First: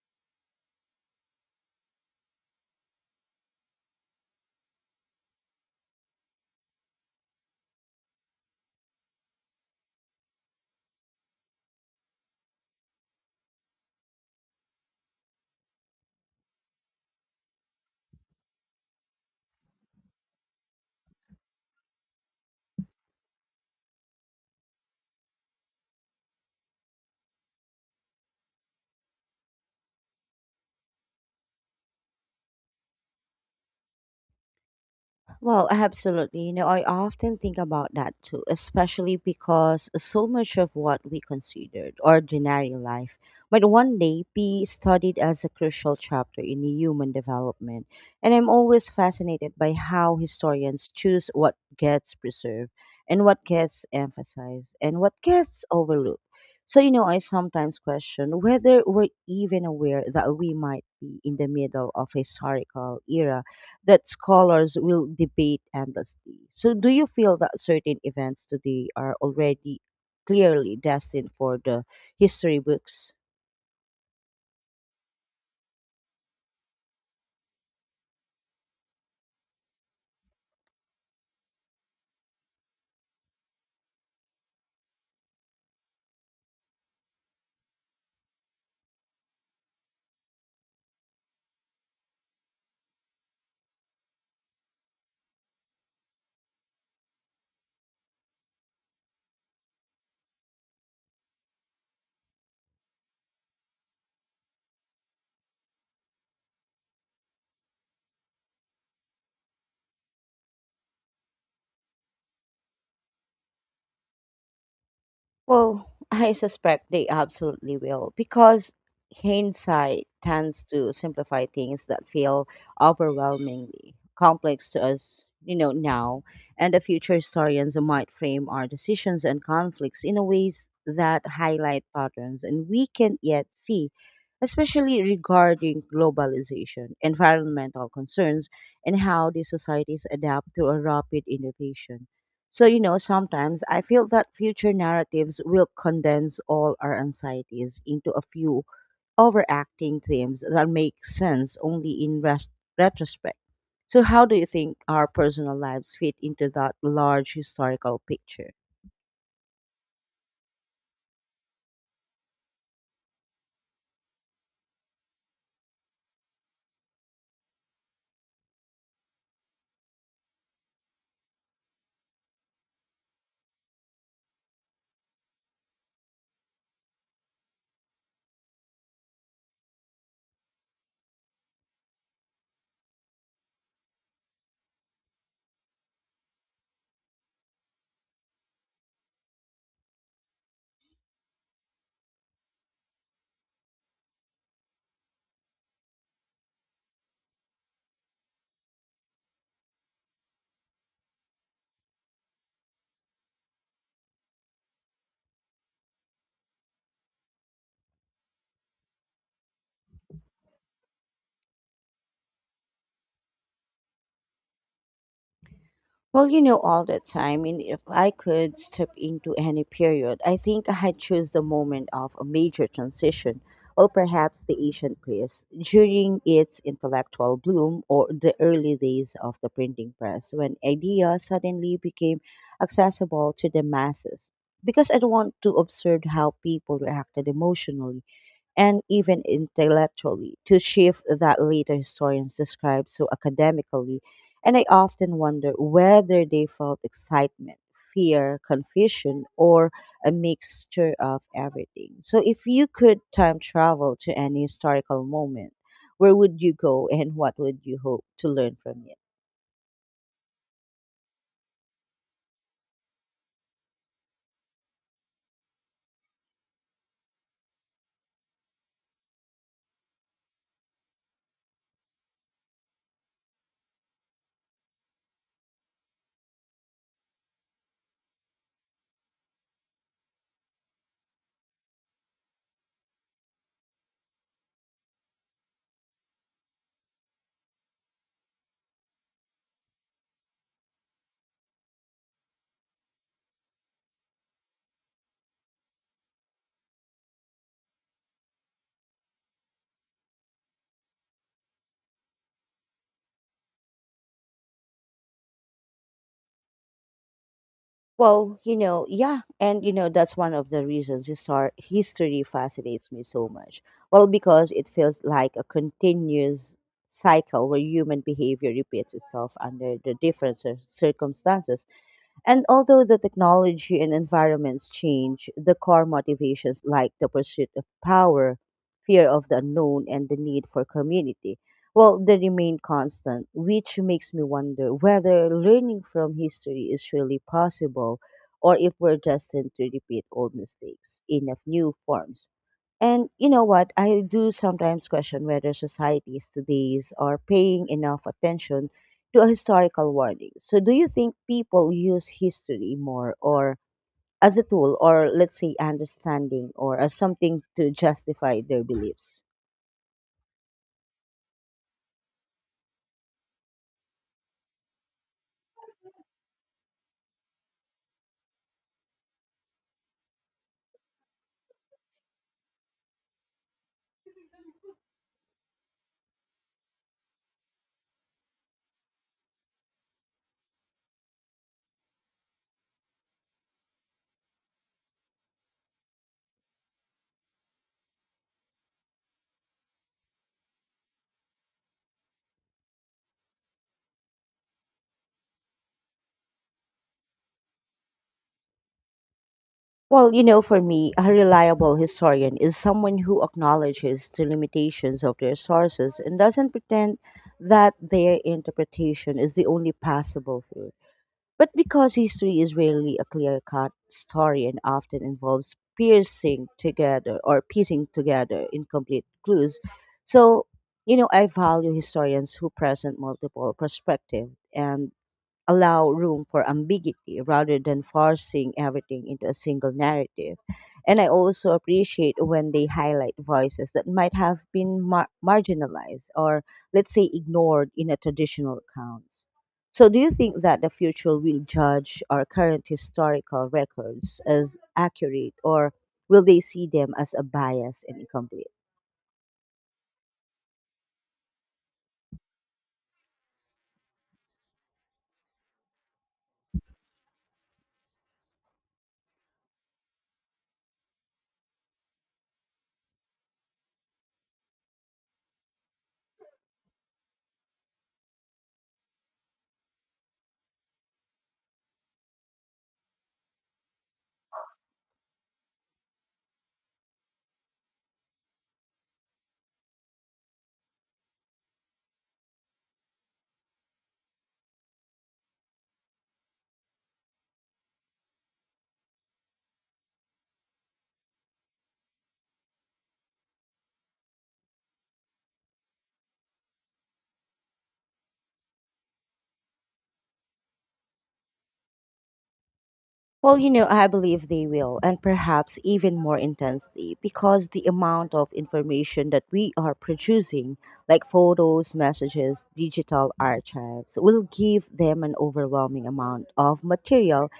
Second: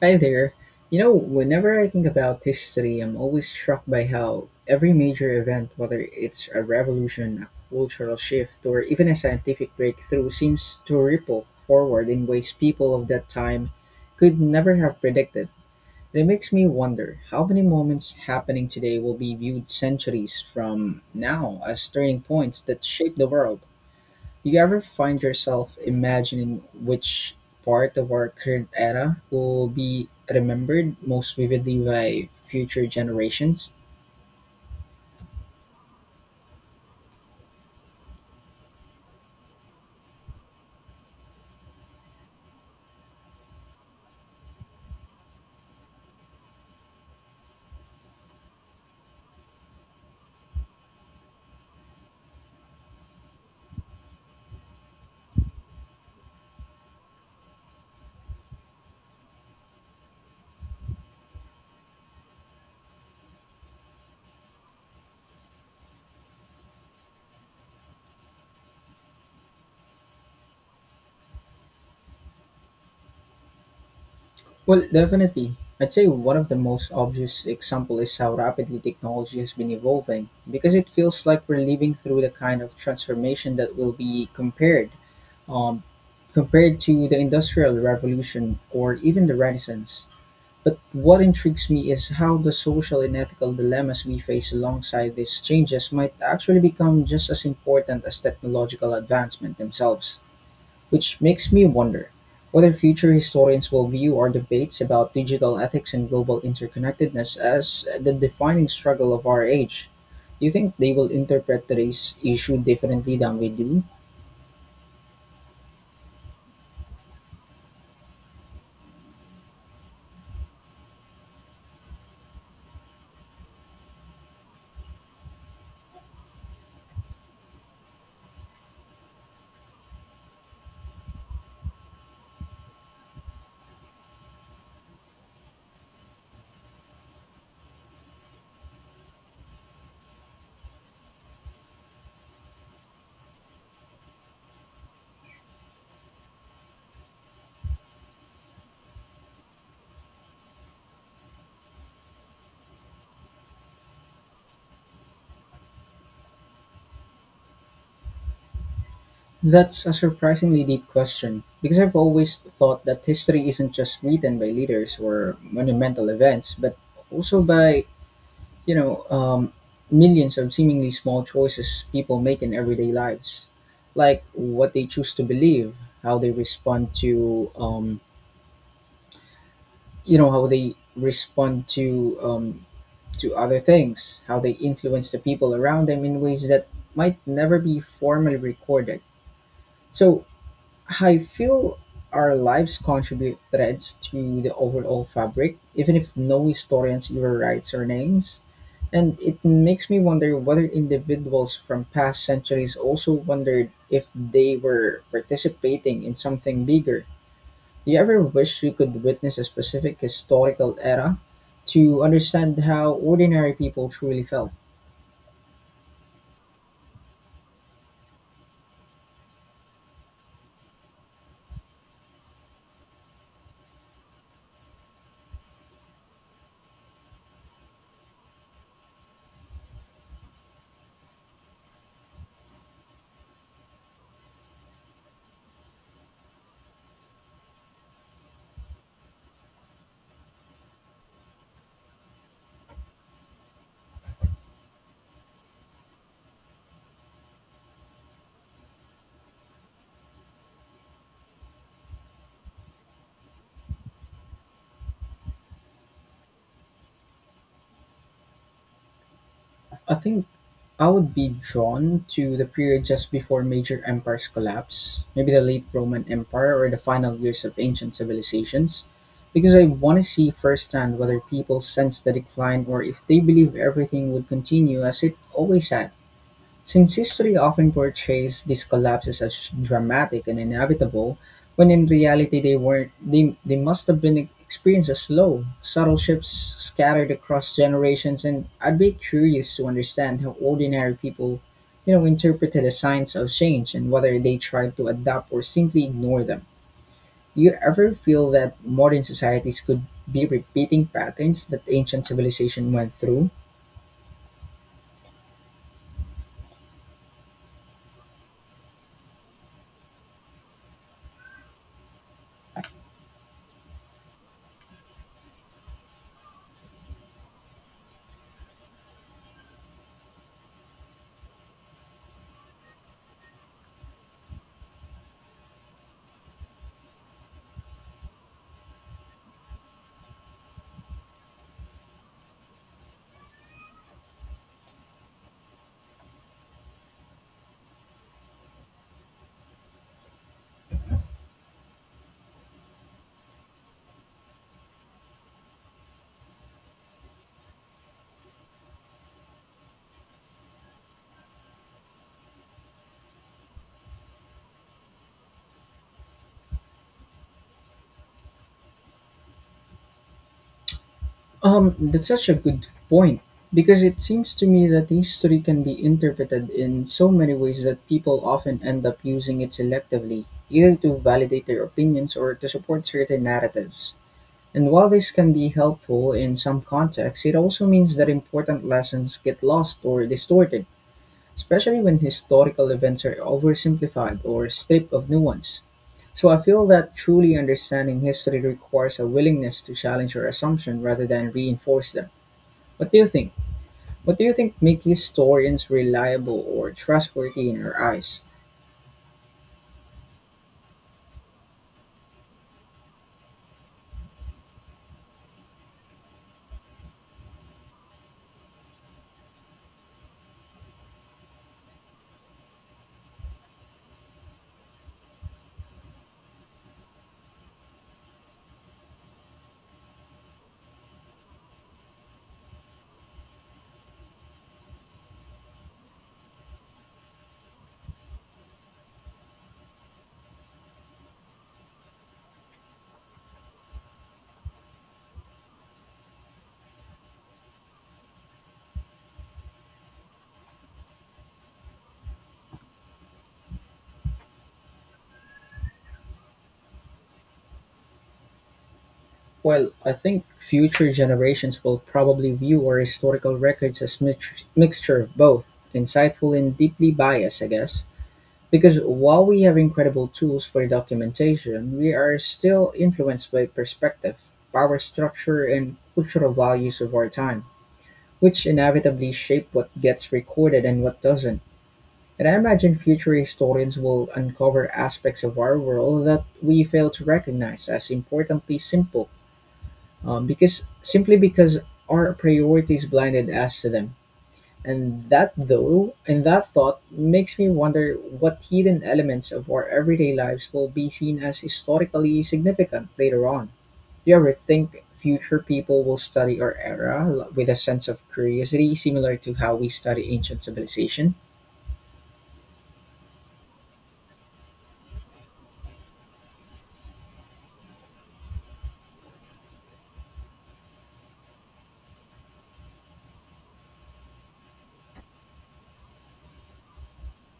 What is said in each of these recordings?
Hi there. You know, whenever I think about history, I'm always struck by how every major event, whether it's a revolution, a cultural shift, or even a scientific breakthrough, seems to ripple forward in ways people of that time could never have predicted. And it makes me wonder how many moments happening today will be viewed centuries from now as turning points that shape the world. Do you ever find yourself imagining which part of our current era will be remembered most vividly by future generations? Well, absolutely. I often think about that too, especially because so much of what we considered ordinary life might one day be studied as a crucial chapter in human development. And I'm always fascinated by how historians choose what gets preserved and what gets emphasized and what gets overlooked. So, I sometimes question whether we're even aware that we might be in the middle of a historical era that scholars will debate endlessly. So, do you feel that certain events today are already clearly destined for the history books? Well, definitely. I'd say one of the most obvious example is how rapidly technology has been evolving because it feels like we're living through the kind of transformation that will be um, compared to the industrial revolution or even the renaissance. But what intrigues me is how the social and ethical dilemmas we face alongside these changes might actually become just as important as technological advancement themselves. Which makes me wonder whether future historians will view our debates about digital ethics and global interconnectedness as the defining struggle of our age. Do you think they will interpret today's issue differently than we do? Well, I suspect they absolutely will because hindsight tends to simplify things that feel overwhelmingly complex to us, now. And the future historians might frame our decisions and conflicts in a ways that highlight patterns and we can't yet see, especially regarding globalization, environmental concerns, and how these societies adapt to a rapid innovation. So, sometimes I feel that future narratives will condense all our anxieties into a few overacting themes that make sense only in retrospect. So, how do you think our personal lives fit into that large historical picture? That's a surprisingly deep question, because I've always thought that history isn't just written by leaders or monumental events, but also by, you know, um, millions of seemingly small choices people make in everyday lives, like what they choose to believe, how they respond to, you know, how they respond to other things, how they influence the people around them in ways that might never be formally recorded. So I feel our lives contribute threads to the overall fabric, even if no historians ever writes our names. And it makes me wonder whether individuals from past centuries also wondered if they were participating in something bigger. Do you ever wish you could witness a specific historical era to understand how ordinary people truly felt? Well, all the time, I mean, if I could step into any period, I think I'd choose the moment of a major transition, or perhaps the ancient Greece during its intellectual bloom or the early days of the printing press when ideas suddenly became accessible to the masses. Because I don't want to observe how people reacted emotionally and even intellectually to shift that later historians describe so academically. And I often wonder whether they felt excitement, fear, confusion, or a mixture of everything. So, if you could time travel to any historical moment, where would you go and what would you hope to learn from it? I think I would be drawn to the period just before major empires collapse, maybe the late Roman Empire or the final years of ancient civilizations, because I want to see firsthand whether people sense the decline or if they believe everything would continue as it always had. Since history often portrays these collapses as dramatic and inevitable, when in reality they weren't, they must have been experienced as slow, subtle shifts scattered across generations, and I'd be curious to understand how ordinary people, you know, interpreted the signs of change and whether they tried to adapt or simply ignore them. Do you ever feel that modern societies could be repeating patterns that ancient civilization went through? Well, yeah, and that's one of the reasons history fascinates me so much. Well, because it feels like a continuous cycle where human behavior repeats itself under the different circumstances. And although the technology and environments change, the core motivations like the pursuit of power, fear of the unknown, and the need for community, well, they remain constant, which makes me wonder whether learning from history is really possible or if we're destined to repeat old mistakes in a new forms. And what? I do sometimes question whether societies today's are paying enough attention to a historical warning. So, do you think people use history more or as a tool or let's say understanding or as something to justify their beliefs? That's such a good point because it seems to me that history can be interpreted in so many ways that people often end up using it selectively, either to validate their opinions or to support certain narratives. And while this can be helpful in some contexts, it also means that important lessons get lost or distorted, especially when historical events are oversimplified or stripped of nuance. So I feel that truly understanding history requires a willingness to challenge your assumption rather than reinforce them. What do you think? What do you think make historians reliable or trustworthy in your eyes? Well, for me, a reliable historian is someone who acknowledges the limitations of their sources and doesn't pretend that their interpretation is the only possible truth. But because history is rarely a clear cut story and often involves piercing together or piecing together incomplete clues, so I value historians who present multiple perspectives and allow room for ambiguity rather than forcing everything into a single narrative. And I also appreciate when they highlight voices that might have been marginalized or, let's say, ignored in a traditional accounts. So, do you think that the future will judge our current historical records as accurate, or will they see them as a bias and incomplete? Well, I think future generations will probably view our historical records as mixture of both, insightful and deeply biased, I guess. Because while we have incredible tools for documentation, we are still influenced by perspective, power structure, and cultural values of our time, which inevitably shape what gets recorded and what doesn't. And I imagine future historians will uncover aspects of our world that we fail to recognize as importantly simple, because simply because our priorities blinded us to them. And that thought makes me wonder what hidden elements of our everyday lives will be seen as historically significant later on. Do you ever think future people will study our era with a sense of curiosity similar to how we study ancient civilization? Well, I believe they will, and perhaps even more intensely, because the amount of information that we are producing, like photos, messages, digital archives, will give them an overwhelming amount of material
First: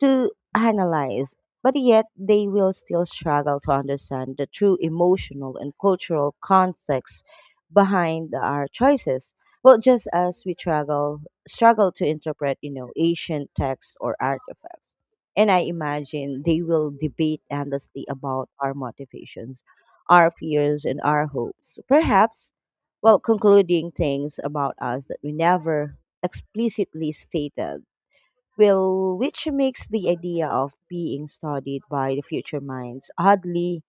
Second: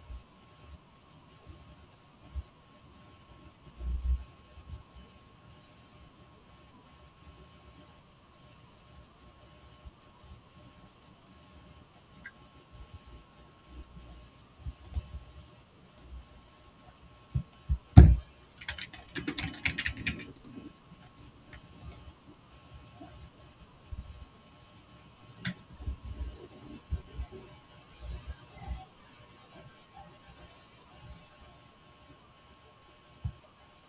to analyze, but yet they will still struggle to understand the true emotional and cultural context behind our choices. Well, just as we struggle to interpret, ancient texts or artifacts. And I imagine they will debate endlessly about our motivations, our fears, and our hopes. Perhaps, well, concluding things about us that we never explicitly stated Will, which makes the idea of being studied by the future minds oddly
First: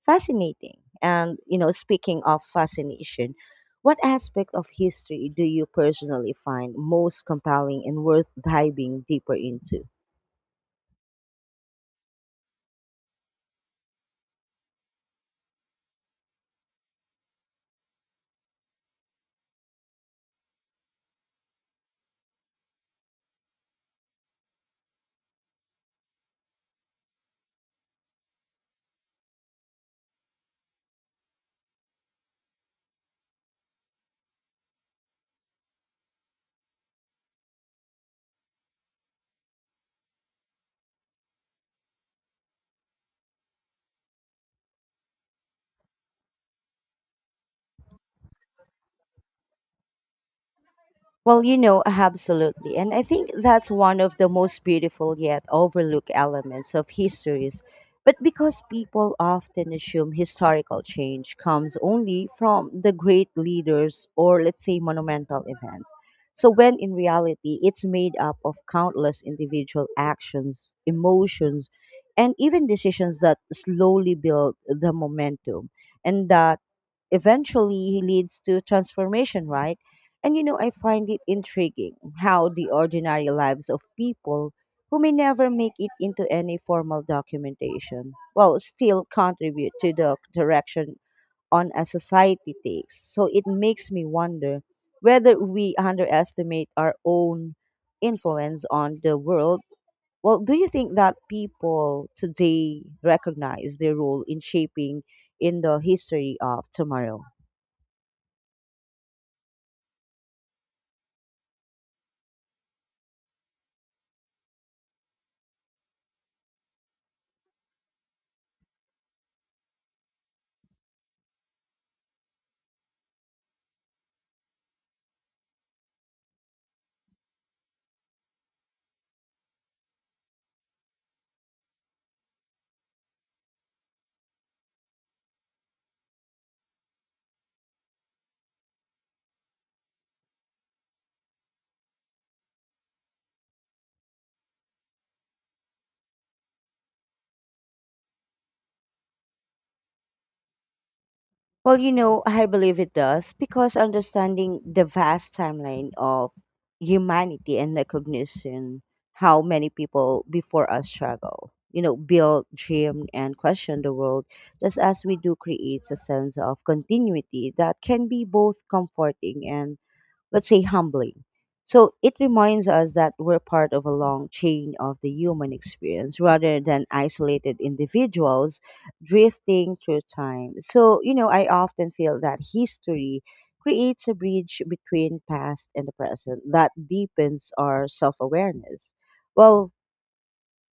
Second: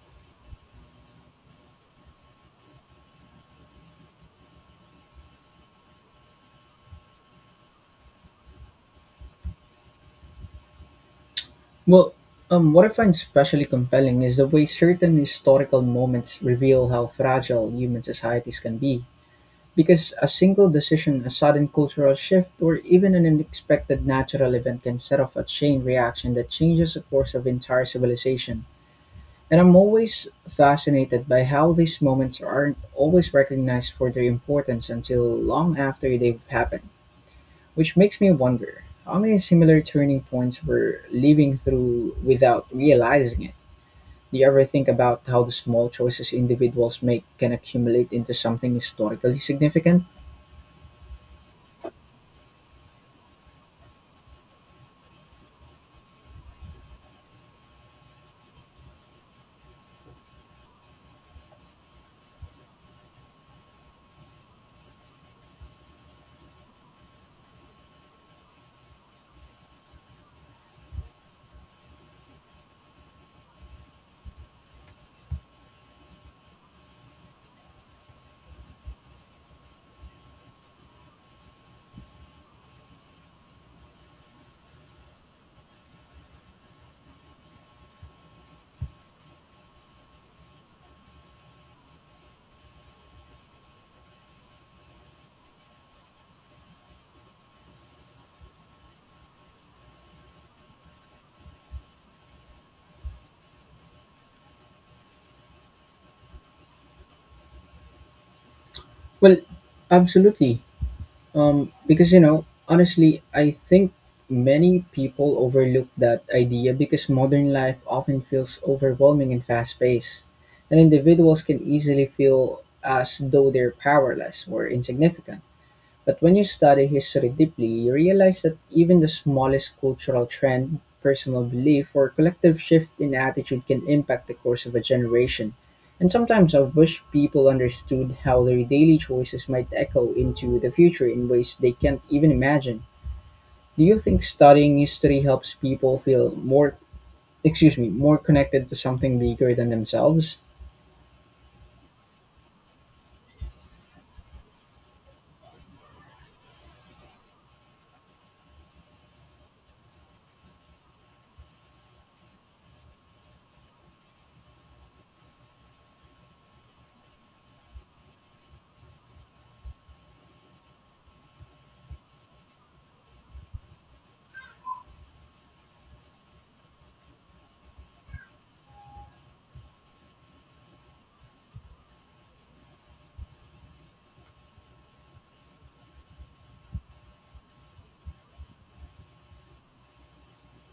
fascinating. And, speaking of fascination, what aspect of history do you personally find most compelling and worth diving deeper into? Well, what I find especially compelling is the way certain historical moments reveal how fragile human societies can be. Because a single decision, a sudden cultural shift, or even an unexpected natural event can set off a chain reaction that changes the course of entire civilization. And I'm always fascinated by how these moments aren't always recognized for their importance until long after they've happened. Which makes me wonder, how many similar turning points we're living through without realizing it? Do you ever think about how the small choices individuals make can accumulate into something historically significant? Well, absolutely. And I think that's one of the most beautiful yet overlooked elements of histories. But because people often assume historical change comes only from the great leaders or, let's say, monumental events. So, when in reality, it's made up of countless individual actions, emotions, and even decisions that slowly build the momentum and that eventually leads to transformation, right? And I find it intriguing how the ordinary lives of people who may never make it into any formal documentation, well, still contribute to the direction on a society takes. So it makes me wonder whether we underestimate our own influence on the world. Well, do you think that people today recognize their role in shaping in the history of tomorrow? Well, absolutely. Because, you know, honestly, I think many people overlook that idea because modern life often feels overwhelming and fast paced, and individuals can easily feel as though they're powerless or insignificant. But when you study history deeply, you realize that even the smallest cultural trend, personal belief, or collective shift in attitude can impact the course of a generation. And sometimes I wish people understood how their daily choices might echo into the future in ways they can't even imagine. Do you think studying history helps people feel more, excuse me, more connected to something bigger than themselves? Well, I believe it does because understanding the vast timeline of humanity and recognition how many people before us struggle, build, dream, and question the world, just as we do, creates a sense of continuity that can be both comforting and let's say humbling. So it reminds us that we're part of a long chain of the human experience rather than isolated individuals drifting through time. So, I often feel that history creates a bridge between past and the present that deepens our self awareness. Well,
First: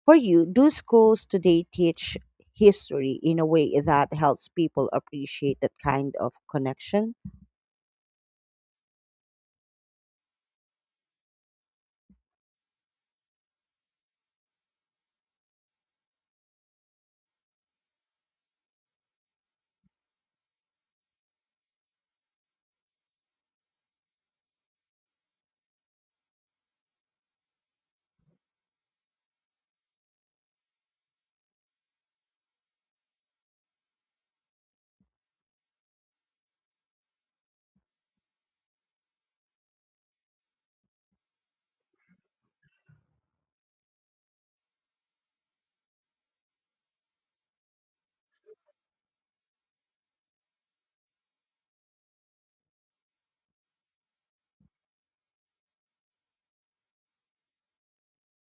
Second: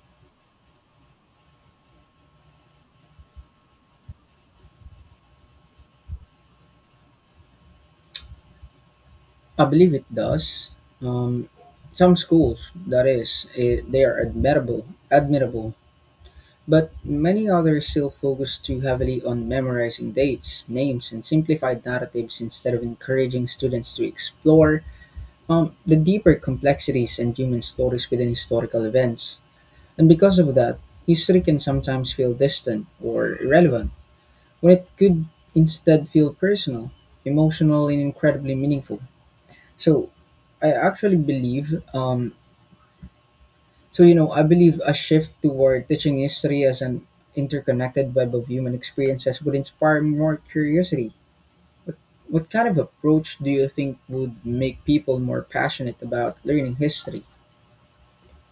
for you, do schools today teach history in a way that helps people appreciate that kind of connection? I believe it does. Um, some schools, that is, they are admirable, but many others still focus too heavily on memorizing dates, names, and simplified narratives instead of encouraging students to explore, the deeper complexities and human stories within historical events. And because of that, history can sometimes feel distant or irrelevant, when it could instead feel personal, emotional, and incredibly meaningful. So, I actually believe um, So, you know, I believe a shift toward teaching history as an interconnected web of human experiences would inspire more curiosity. What kind of approach do you think would make people more passionate about learning history?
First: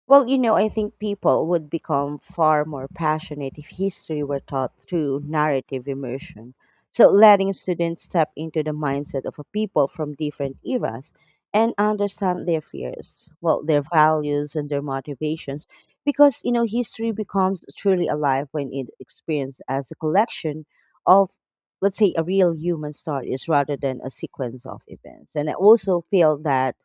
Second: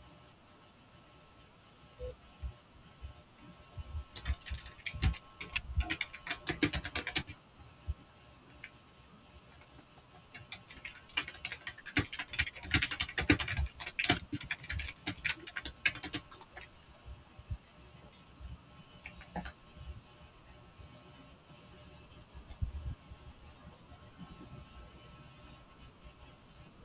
Well, I think people would become far more passionate if history were taught through narrative immersion. So, letting students step into the mindset of a people from different eras and understand their fears, well, their values and their motivations, because, history becomes truly alive when it experienced as a collection of, let's say, a real human stories rather than a sequence of events. And I also feel that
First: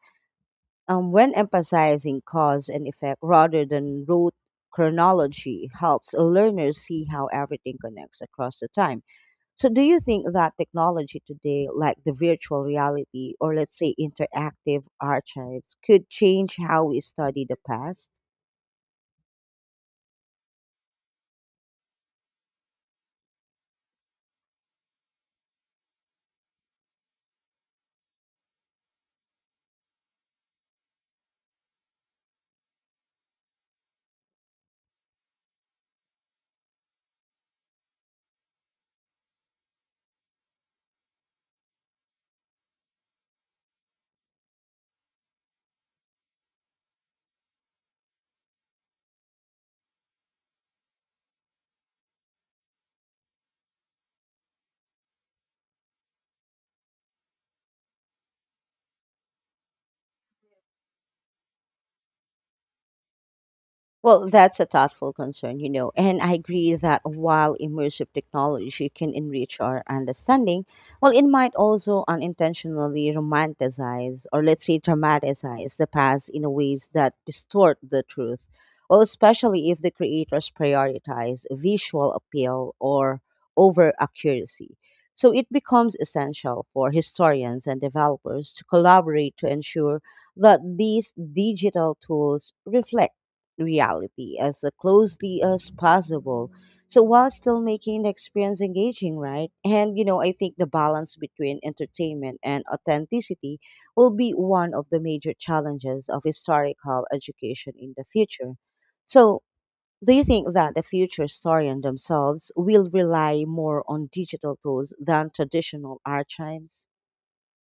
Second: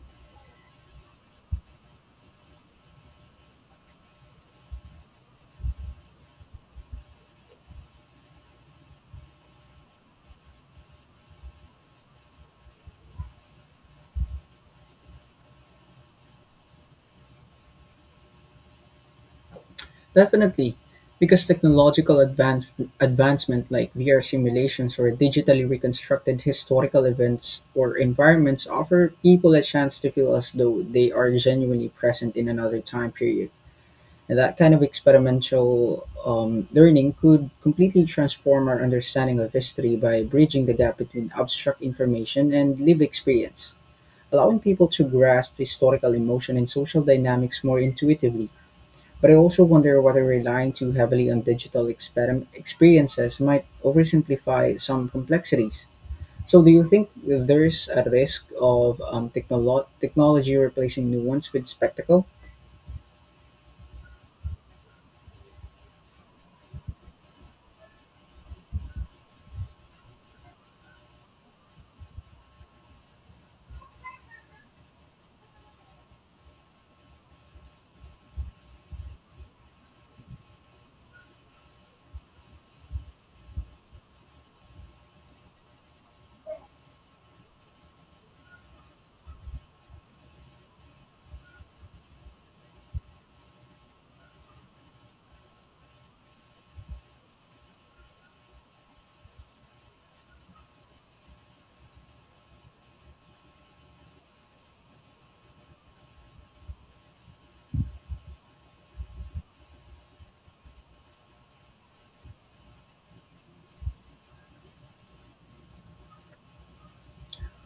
when emphasizing cause and effect rather than rote chronology helps learners see how everything connects across the time. So, do you think that technology today, like the virtual reality or let's say interactive archives, could change how we study the past? Definitely, because advancement like VR simulations or digitally reconstructed historical events or environments offer people a chance to feel as though they are genuinely present in another time period. And that kind of experimental, learning could completely transform our understanding of history by bridging the gap between abstract information and lived experience, allowing people to grasp historical emotion and social dynamics more intuitively. But I also wonder whether relying too heavily on digital experiences might oversimplify some complexities. So, do you think there's a risk of technology replacing nuance with spectacle? Well, that's a thoughtful concern, and I agree that while immersive technology can enrich our understanding, well, it might also unintentionally romanticize or, let's say, dramatize the past in ways that distort the truth. Well, especially if the creators prioritize visual appeal or over accuracy. So it becomes essential for historians and developers to collaborate to ensure that these digital tools reflect reality as closely as possible. So while still making the experience engaging, right? And I think the balance between entertainment and authenticity will be one of the major challenges of historical education in the future. So do you think that the future historian themselves will rely more on digital tools than traditional archives?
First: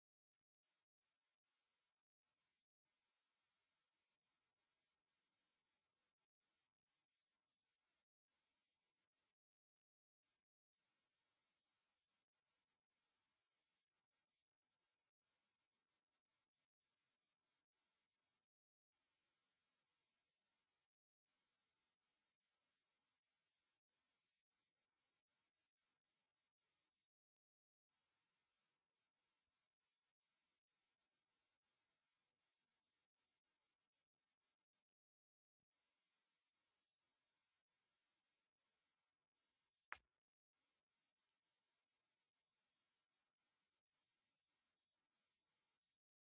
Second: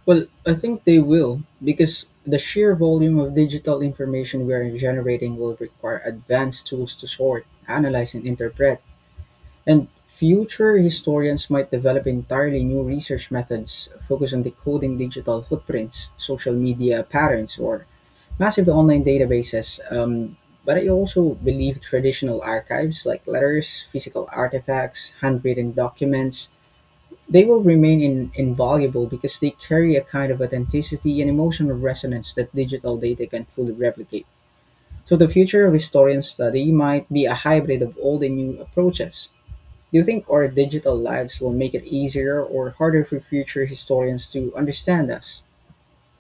Well, I think they will because the sheer volume of digital information we are generating will require advanced tools to sort, analyze, and interpret. And future historians might develop entirely new research methods focused on decoding digital footprints, social media patterns, or massive online databases. But I also believe traditional archives like letters, physical artifacts, handwritten documents, they will remain invaluable because they carry a kind of authenticity and emotional resonance that digital data can fully replicate. So the future of historian study might be a hybrid of old and new approaches. Do you think our digital lives will make it easier or harder for future historians to understand us?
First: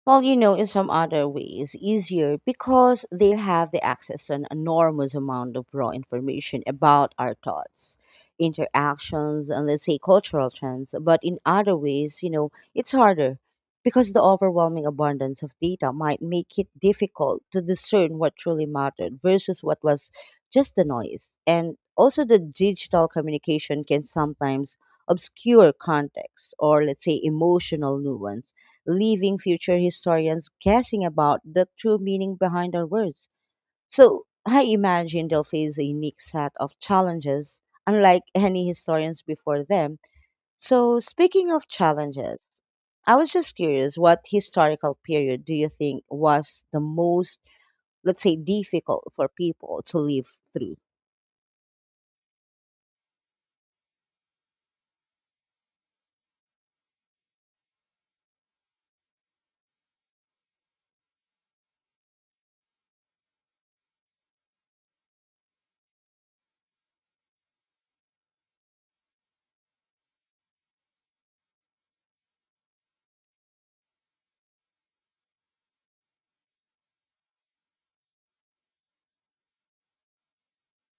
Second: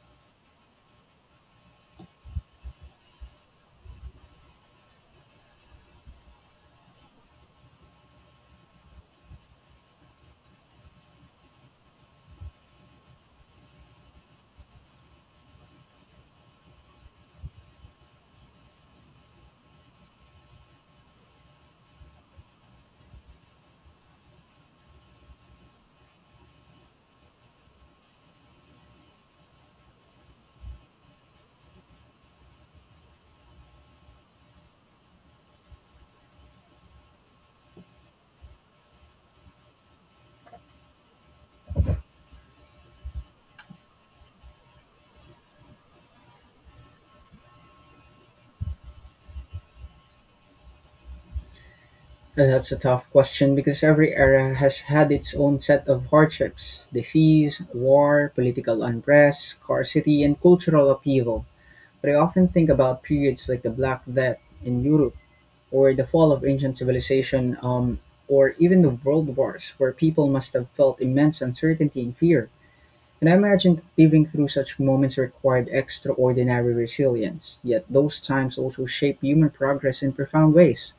Well, in some other ways, easier because they have the access to an enormous amount of raw information about our thoughts, interactions, and let's say cultural trends. But in other ways, it's harder because the overwhelming abundance of data might make it difficult to discern what truly mattered versus what was just the noise. And also, the digital communication can sometimes obscure context or, let's say, emotional nuance leaving future historians guessing about the true meaning behind our words. So I imagine they'll face a unique set of challenges, unlike any historians before them. So speaking of challenges, I was just curious, what historical period do you think was the most, let's say, difficult for people to live through? That's a tough question because every era has had its own set of hardships disease, war, political unrest, scarcity, and cultural upheaval. But I often think about periods like the Black Death in Europe, or the fall of ancient civilization, or even the world wars, where people must have felt immense uncertainty and fear. And I imagine that living through such moments required extraordinary resilience, yet those times also shaped human progress in profound ways.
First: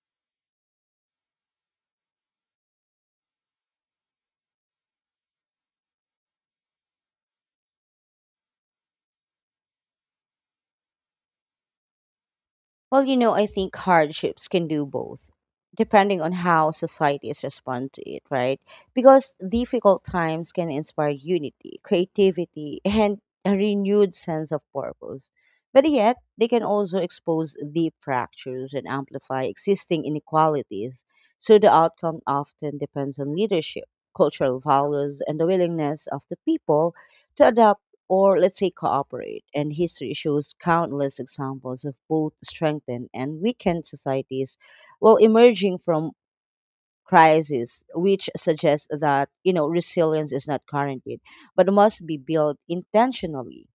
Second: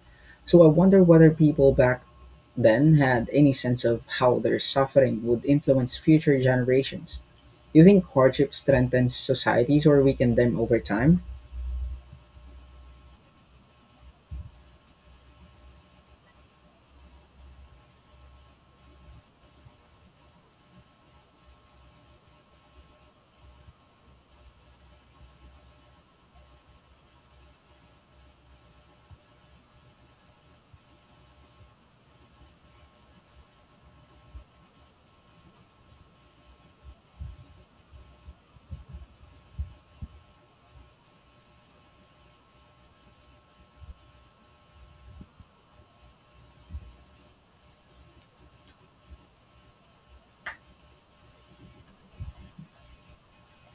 So I wonder whether people back then had any sense of how their suffering would influence future generations. Do you think hardship strengthens societies or weaken them over time? Well, I think hardships can do both, depending on how societies respond to it, right? Because difficult times can inspire unity, creativity, and a renewed sense of purpose. But yet, they can also expose deep fractures and amplify existing inequalities. So the outcome often depends on leadership, cultural values, and the willingness of the people to adapt or let's say cooperate. And history shows countless examples of both strengthened and weakened societies while emerging from crisis, which suggests that, resilience is not guaranteed, but must be built intentionally.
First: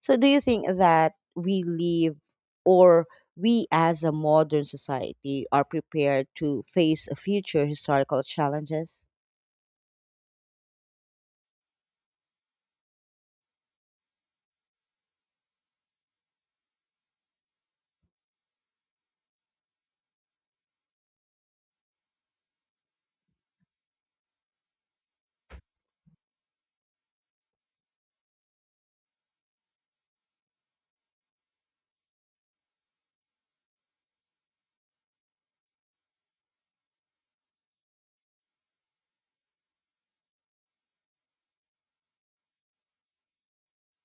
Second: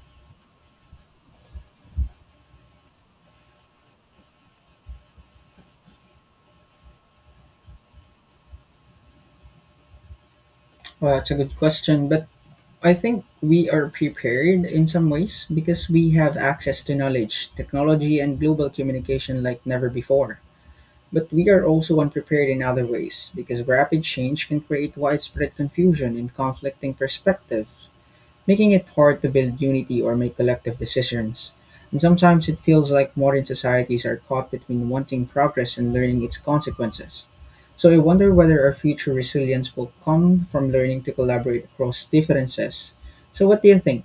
So do you think that we live or we as a modern society are prepared to face future historical challenges? Well, that's a good question, but I think we are prepared in some ways because we have access to knowledge, technology, and global communication like never before. But we are also unprepared in other ways because rapid change can create widespread confusion and conflicting perspective making it hard to build unity or make collective decisions. And sometimes it feels like modern societies are caught between wanting progress and learning its consequences. So I wonder whether our future resilience will come from learning to collaborate across differences. So what do you think?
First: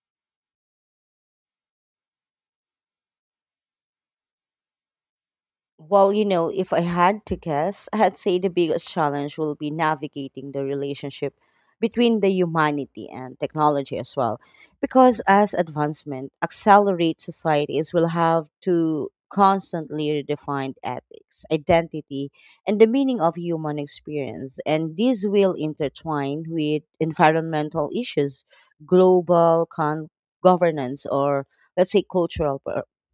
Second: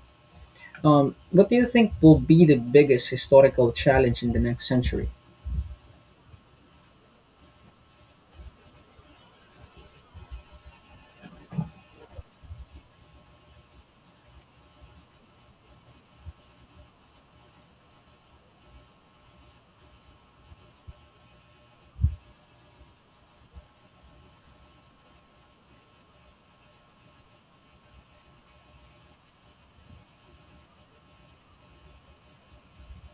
What do you think will be the biggest historical challenge in the next century? Well, if I had to guess, I'd say the biggest challenge will be navigating the relationship between the humanity and technology as well. Because as advancement accelerates, societies will have to constantly redefine ethics, identity, and the meaning of human experience. And these will intertwine with environmental issues, global con- governance, or let's say cultural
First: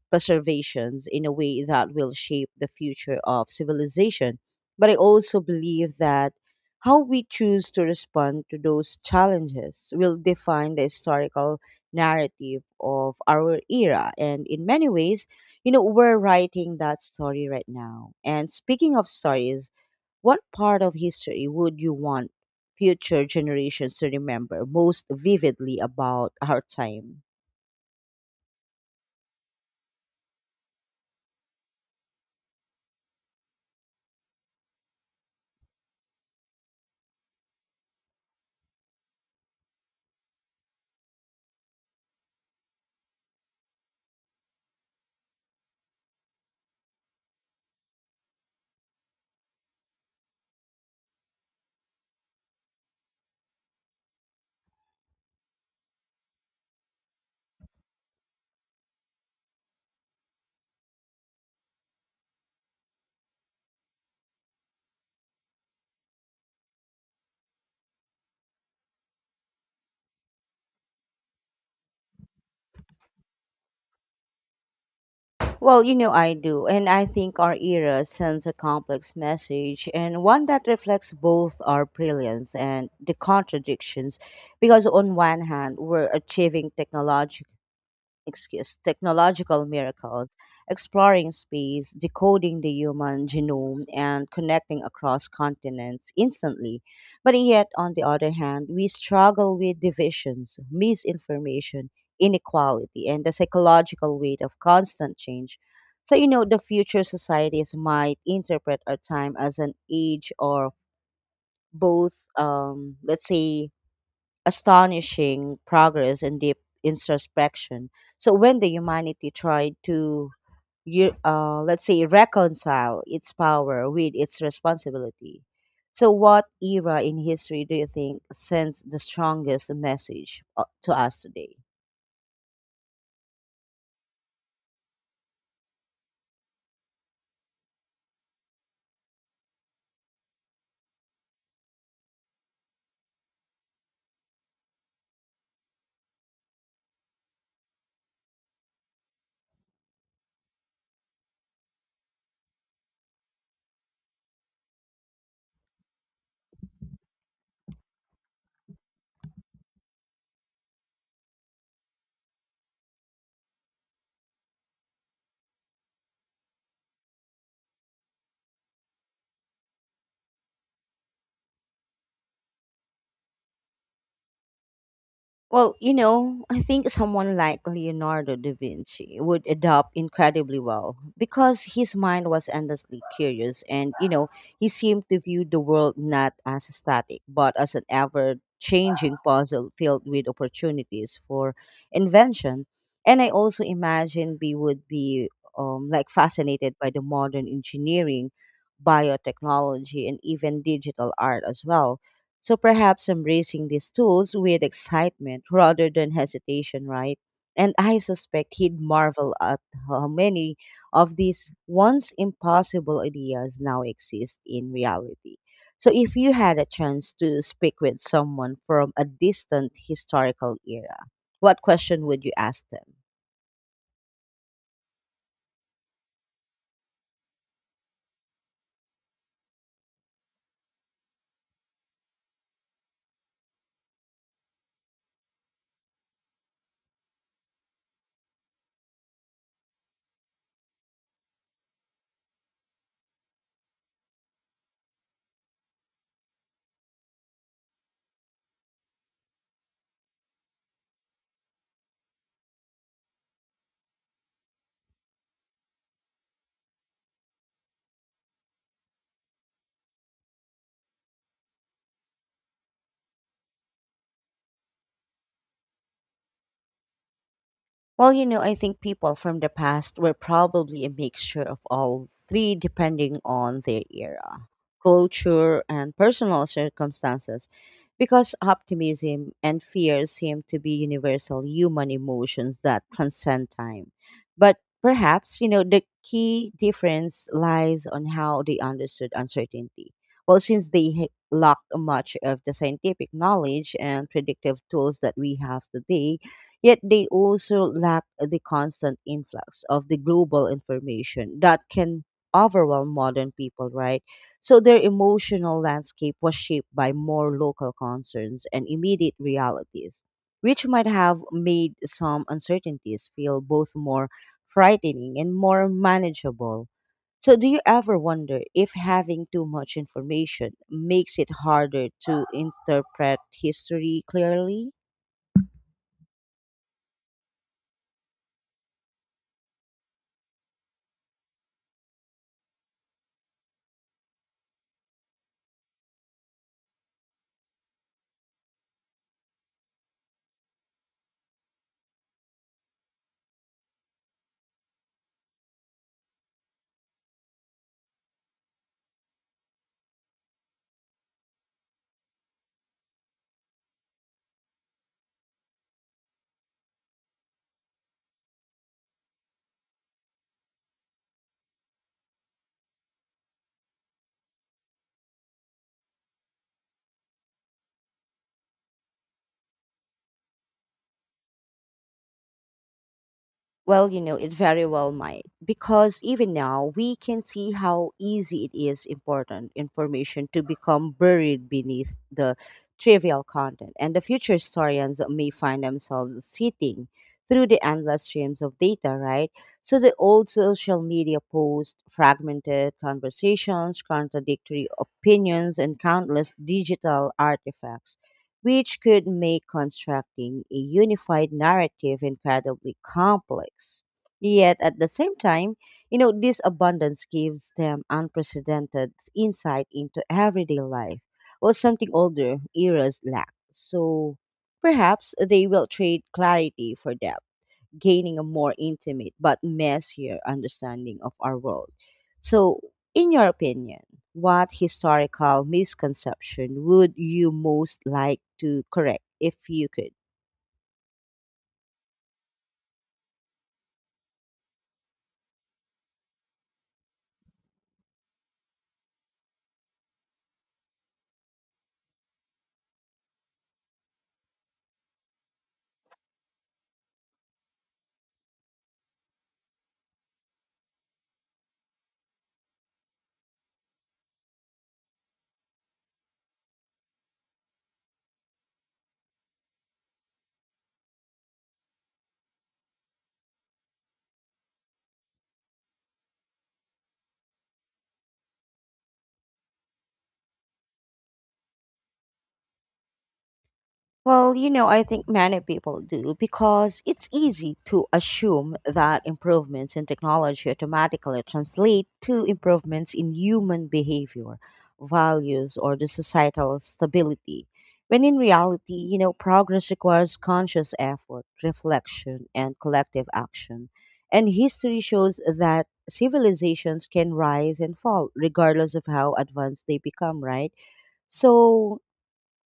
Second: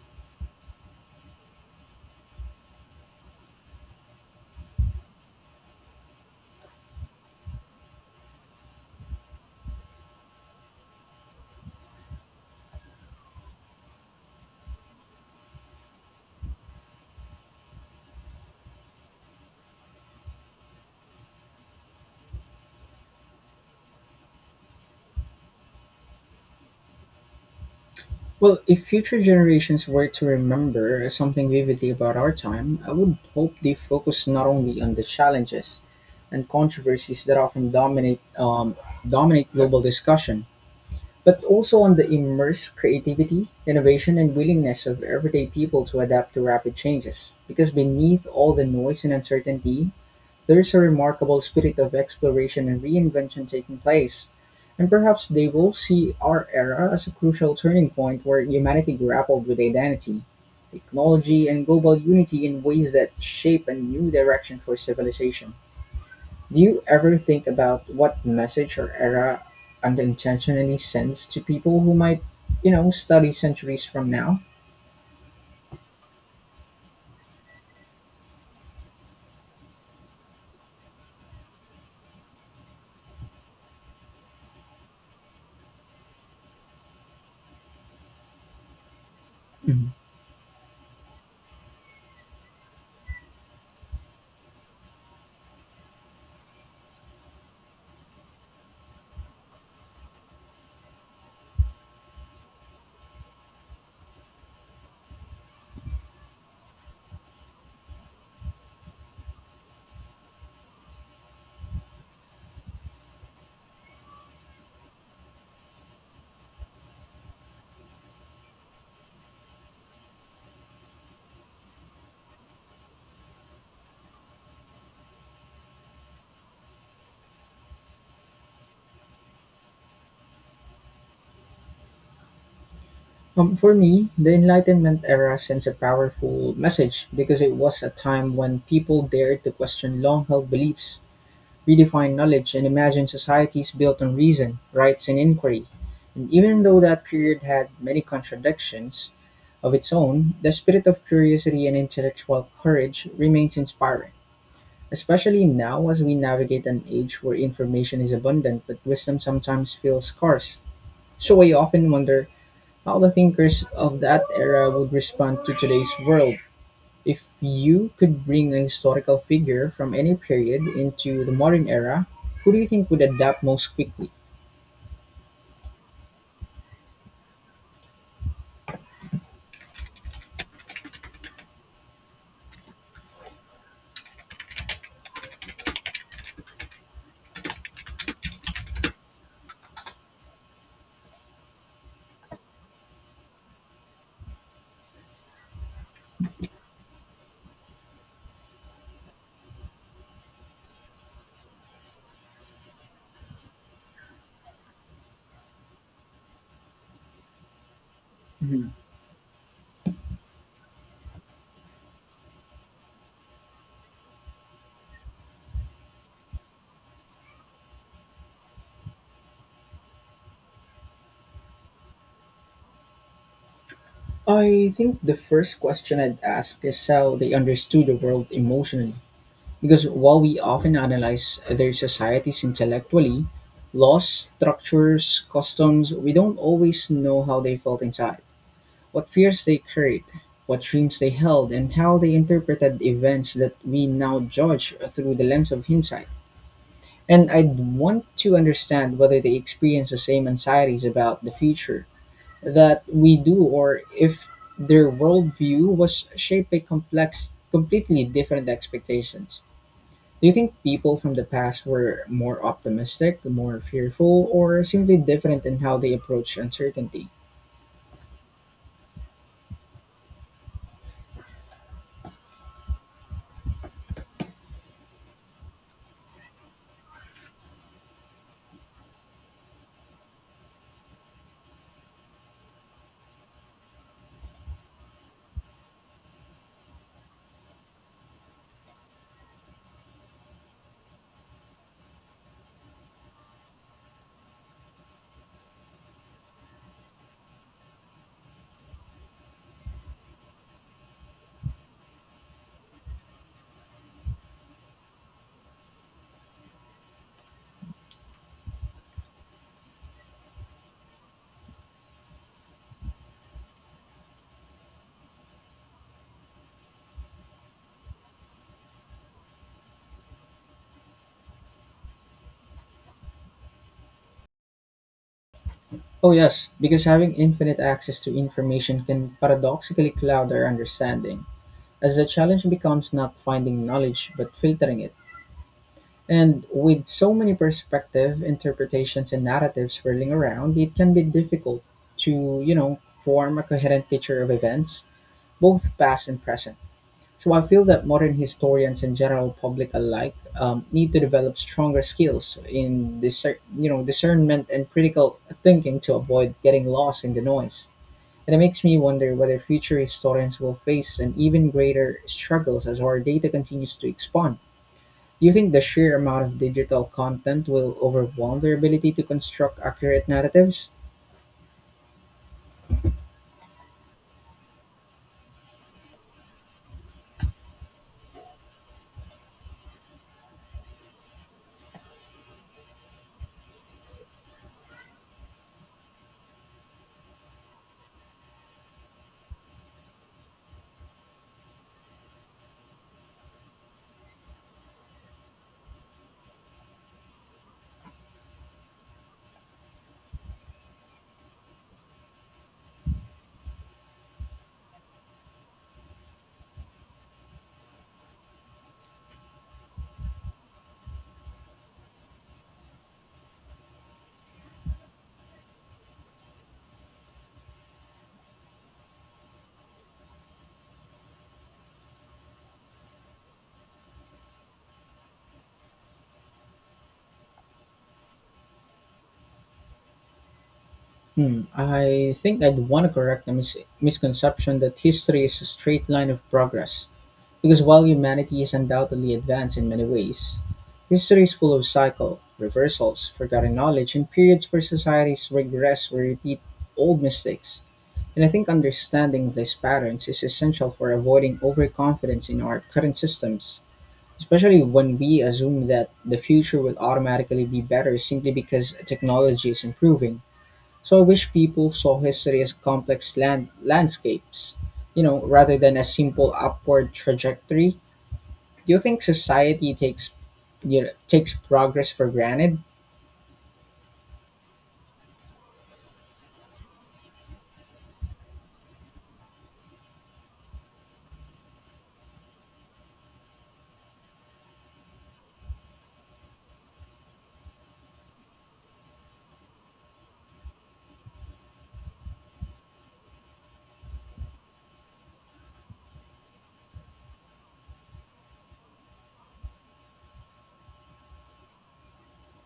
preservations in a way that will shape the future of civilization. But I also believe that how we choose to respond to those challenges will define the historical narrative of our era. And in many ways, we're writing that story right now. And speaking of stories, what part of history would you want future generations to remember most vividly about our time? Well, if future generations were to remember something vividly about our time, I would hope they focus not only on the challenges and controversies that often dominate global discussion, but also on the immense creativity, innovation, and willingness of everyday people to adapt to rapid changes. Because beneath all the noise and uncertainty, there is a remarkable spirit of exploration and reinvention taking place, and perhaps they will see our era as a crucial turning point where humanity grappled with identity, technology, and global unity in ways that shape a new direction for civilization. Do you ever think about what message or era unintentionally sends to people who might, study centuries from now? Well, you know I do, and I think our era sends a complex message and one that reflects both our brilliance and the contradictions. Because on one hand, we're achieving technology excuse technological Mhm. miracles, exploring space, decoding the human genome, and connecting across continents instantly. But yet, on the other hand, we struggle with divisions, misinformation, inequality, and the psychological weight of constant change. So, you know, the future societies might interpret our time as an age or both, let's say, astonishing progress and deep introspection. So when the humanity tried to, you let's say, reconcile its power with its responsibility. So what era in history do you think sends the strongest message to us today? For me, the Enlightenment era sends a powerful message because it was a time when people dared to question long held beliefs, redefine knowledge, and imagine societies built on reason, rights, and inquiry. And even though that period had many contradictions of its own, the spirit of curiosity and intellectual courage remains inspiring, especially now as we navigate an age where information is abundant but wisdom sometimes feels scarce. So I often wonder how the thinkers of that era would respond to today's world if you could bring a historical figure from any period into the modern era, who do you think would adapt most quickly? Well, you know, I think someone like Leonardo da Vinci would adapt incredibly well because his mind was endlessly curious and, you know, he seemed to view the world not as static but as an ever changing puzzle filled with opportunities for invention. And I also imagine we would be like fascinated by the modern engineering, biotechnology, and even digital art as well, so perhaps embracing these tools with excitement rather than hesitation, right? And I suspect Mhm. he'd marvel at how many of these once impossible ideas now exist in reality. So, if you had a chance to speak with someone from a distant historical era, what question would you ask them? I think the first question I'd ask is how they understood the world emotionally. Because while we often analyze their societies intellectually, laws, structures, customs, we don't always know how they felt inside. What fears they carried, what dreams they held, and how they interpreted events that we now judge through the lens of hindsight. And I'd want to understand whether they experience the same anxieties about the future that we do, or if their worldview was shaped by complex, completely different expectations. Do you think people from the past were more optimistic, more fearful, or simply different in how they approach uncertainty? Well, you know, I think people from the past were probably a mixture of all three depending on their era, culture, and personal circumstances, because optimism and fear seem to be universal human emotions that transcend time. But perhaps, you know, the key difference lies on how they understood uncertainty. Well, since they lacked much of the scientific knowledge and predictive tools that we have today, yet they also lack the constant influx of the global information that can overwhelm modern people, right? So their emotional landscape was shaped by more local concerns and immediate realities, which might have made some uncertainties feel both more frightening and more manageable. So, do you ever wonder if having too much information makes it harder to interpret history clearly? Oh, yes, because having infinite access to information can paradoxically cloud our understanding, as the challenge becomes not finding knowledge but filtering it. And with so many perspectives, interpretations, and narratives swirling around, it can be difficult to, form a coherent picture of events, both past and present. So I feel that modern historians and general public alike need to develop stronger skills in discernment and critical thinking to avoid getting lost in the noise. And it makes me wonder whether future historians will face an even greater struggles as our data continues to expand. Do you think the sheer amount of digital content will overwhelm their ability to construct accurate narratives? Well, you know, it very well might, because even now we can see how easy it is important information to become buried beneath the trivial content, and the future historians may find themselves sitting through the endless streams of data, right? So the old social media posts, fragmented conversations, contradictory opinions, and countless digital artifacts which could make constructing a unified narrative incredibly complex. Yet at the same time, you know, this abundance gives them unprecedented insight into everyday life, well, something older eras lack. So perhaps they will trade clarity for depth, gaining a more intimate but messier understanding of our world. So, in your opinion, what historical misconception would you most like to correct if you could? Hmm, I think I'd want to correct a misconception that history is a straight line of progress. Because while humanity is undoubtedly advanced in many ways, history is full of cycle, reversals, forgotten knowledge, and periods where societies regress or repeat old mistakes. And I think understanding these patterns is essential for avoiding overconfidence in our current systems, especially when we assume that the future will automatically be better simply because technology is improving. So I wish people saw history as complex landscapes, rather than a simple upward trajectory. Do you think society takes takes progress for granted? Well, you know, I think many people do because it's easy to assume that improvements in technology automatically translate to improvements in human behavior, values, or the societal stability. When in reality, you know, progress requires conscious effort, reflection, and collective action. And history shows that civilizations can rise and fall regardless of how advanced they become, right? So,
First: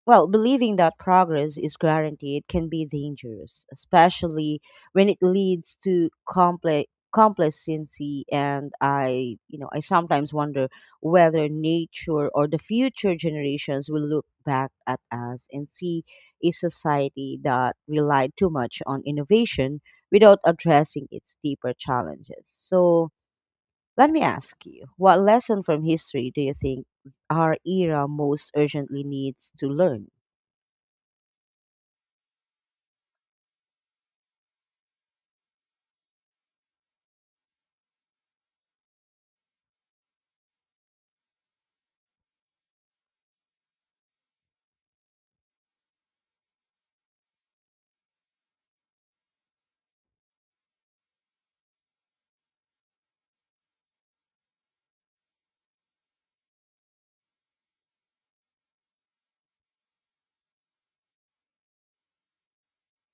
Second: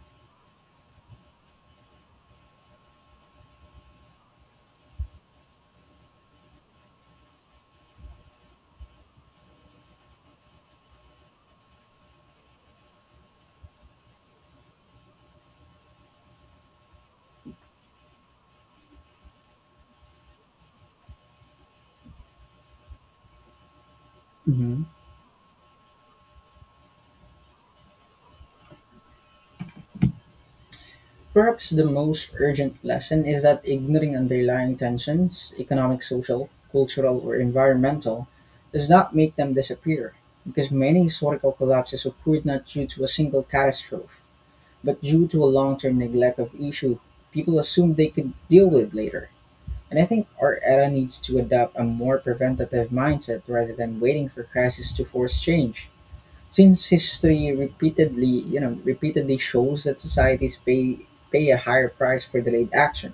well, believing that progress is guaranteed can be dangerous, especially when it leads to complex complacency, and I you know I sometimes wonder whether nature or the future generations will look back at us and see a society that relied too much on innovation without addressing its deeper challenges. So let me ask Mhm. you, what lesson from history do you think our era most urgently needs to learn? Perhaps the most urgent lesson is that ignoring underlying tensions, economic, social, cultural, or environmental, does not make them disappear, because many historical collapses occurred not due to a single catastrophe, but due to a long term neglect of issue people assumed they could deal with later. And I think our era needs to adopt a more preventative mindset rather than waiting for crisis to force change. Since history repeatedly shows that societies pay a higher price for delayed action.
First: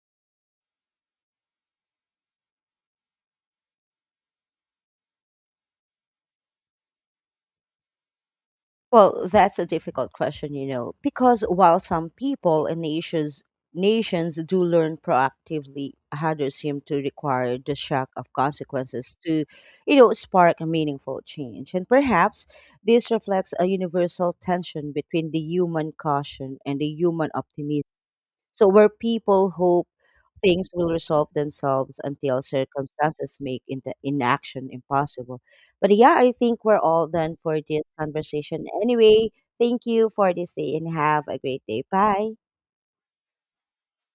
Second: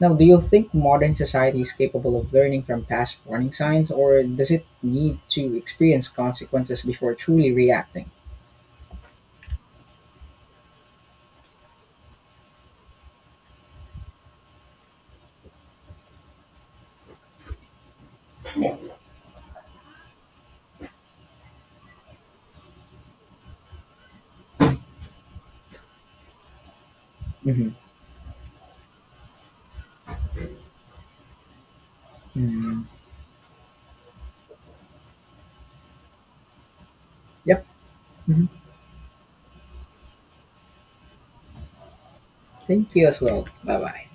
Now, do you think modern society is capable of learning from past warning signs, or does it need to experience consequences before truly reacting? Well, that's a difficult question, you know, because while some people and nations do learn proactively, others seem to require the shock of consequences to, you know, spark a meaningful change. And perhaps this reflects a universal tension between the human caution and the human Mm-hmm. optimism. So, where people hope things will resolve themselves until Mm-hmm. circumstances make in inaction impossible. But yeah, I think we're all done for Yep. this Hmm. conversation. Anyway, thank you for this day and have a great day. Bye. Thank you as well. Bye bye.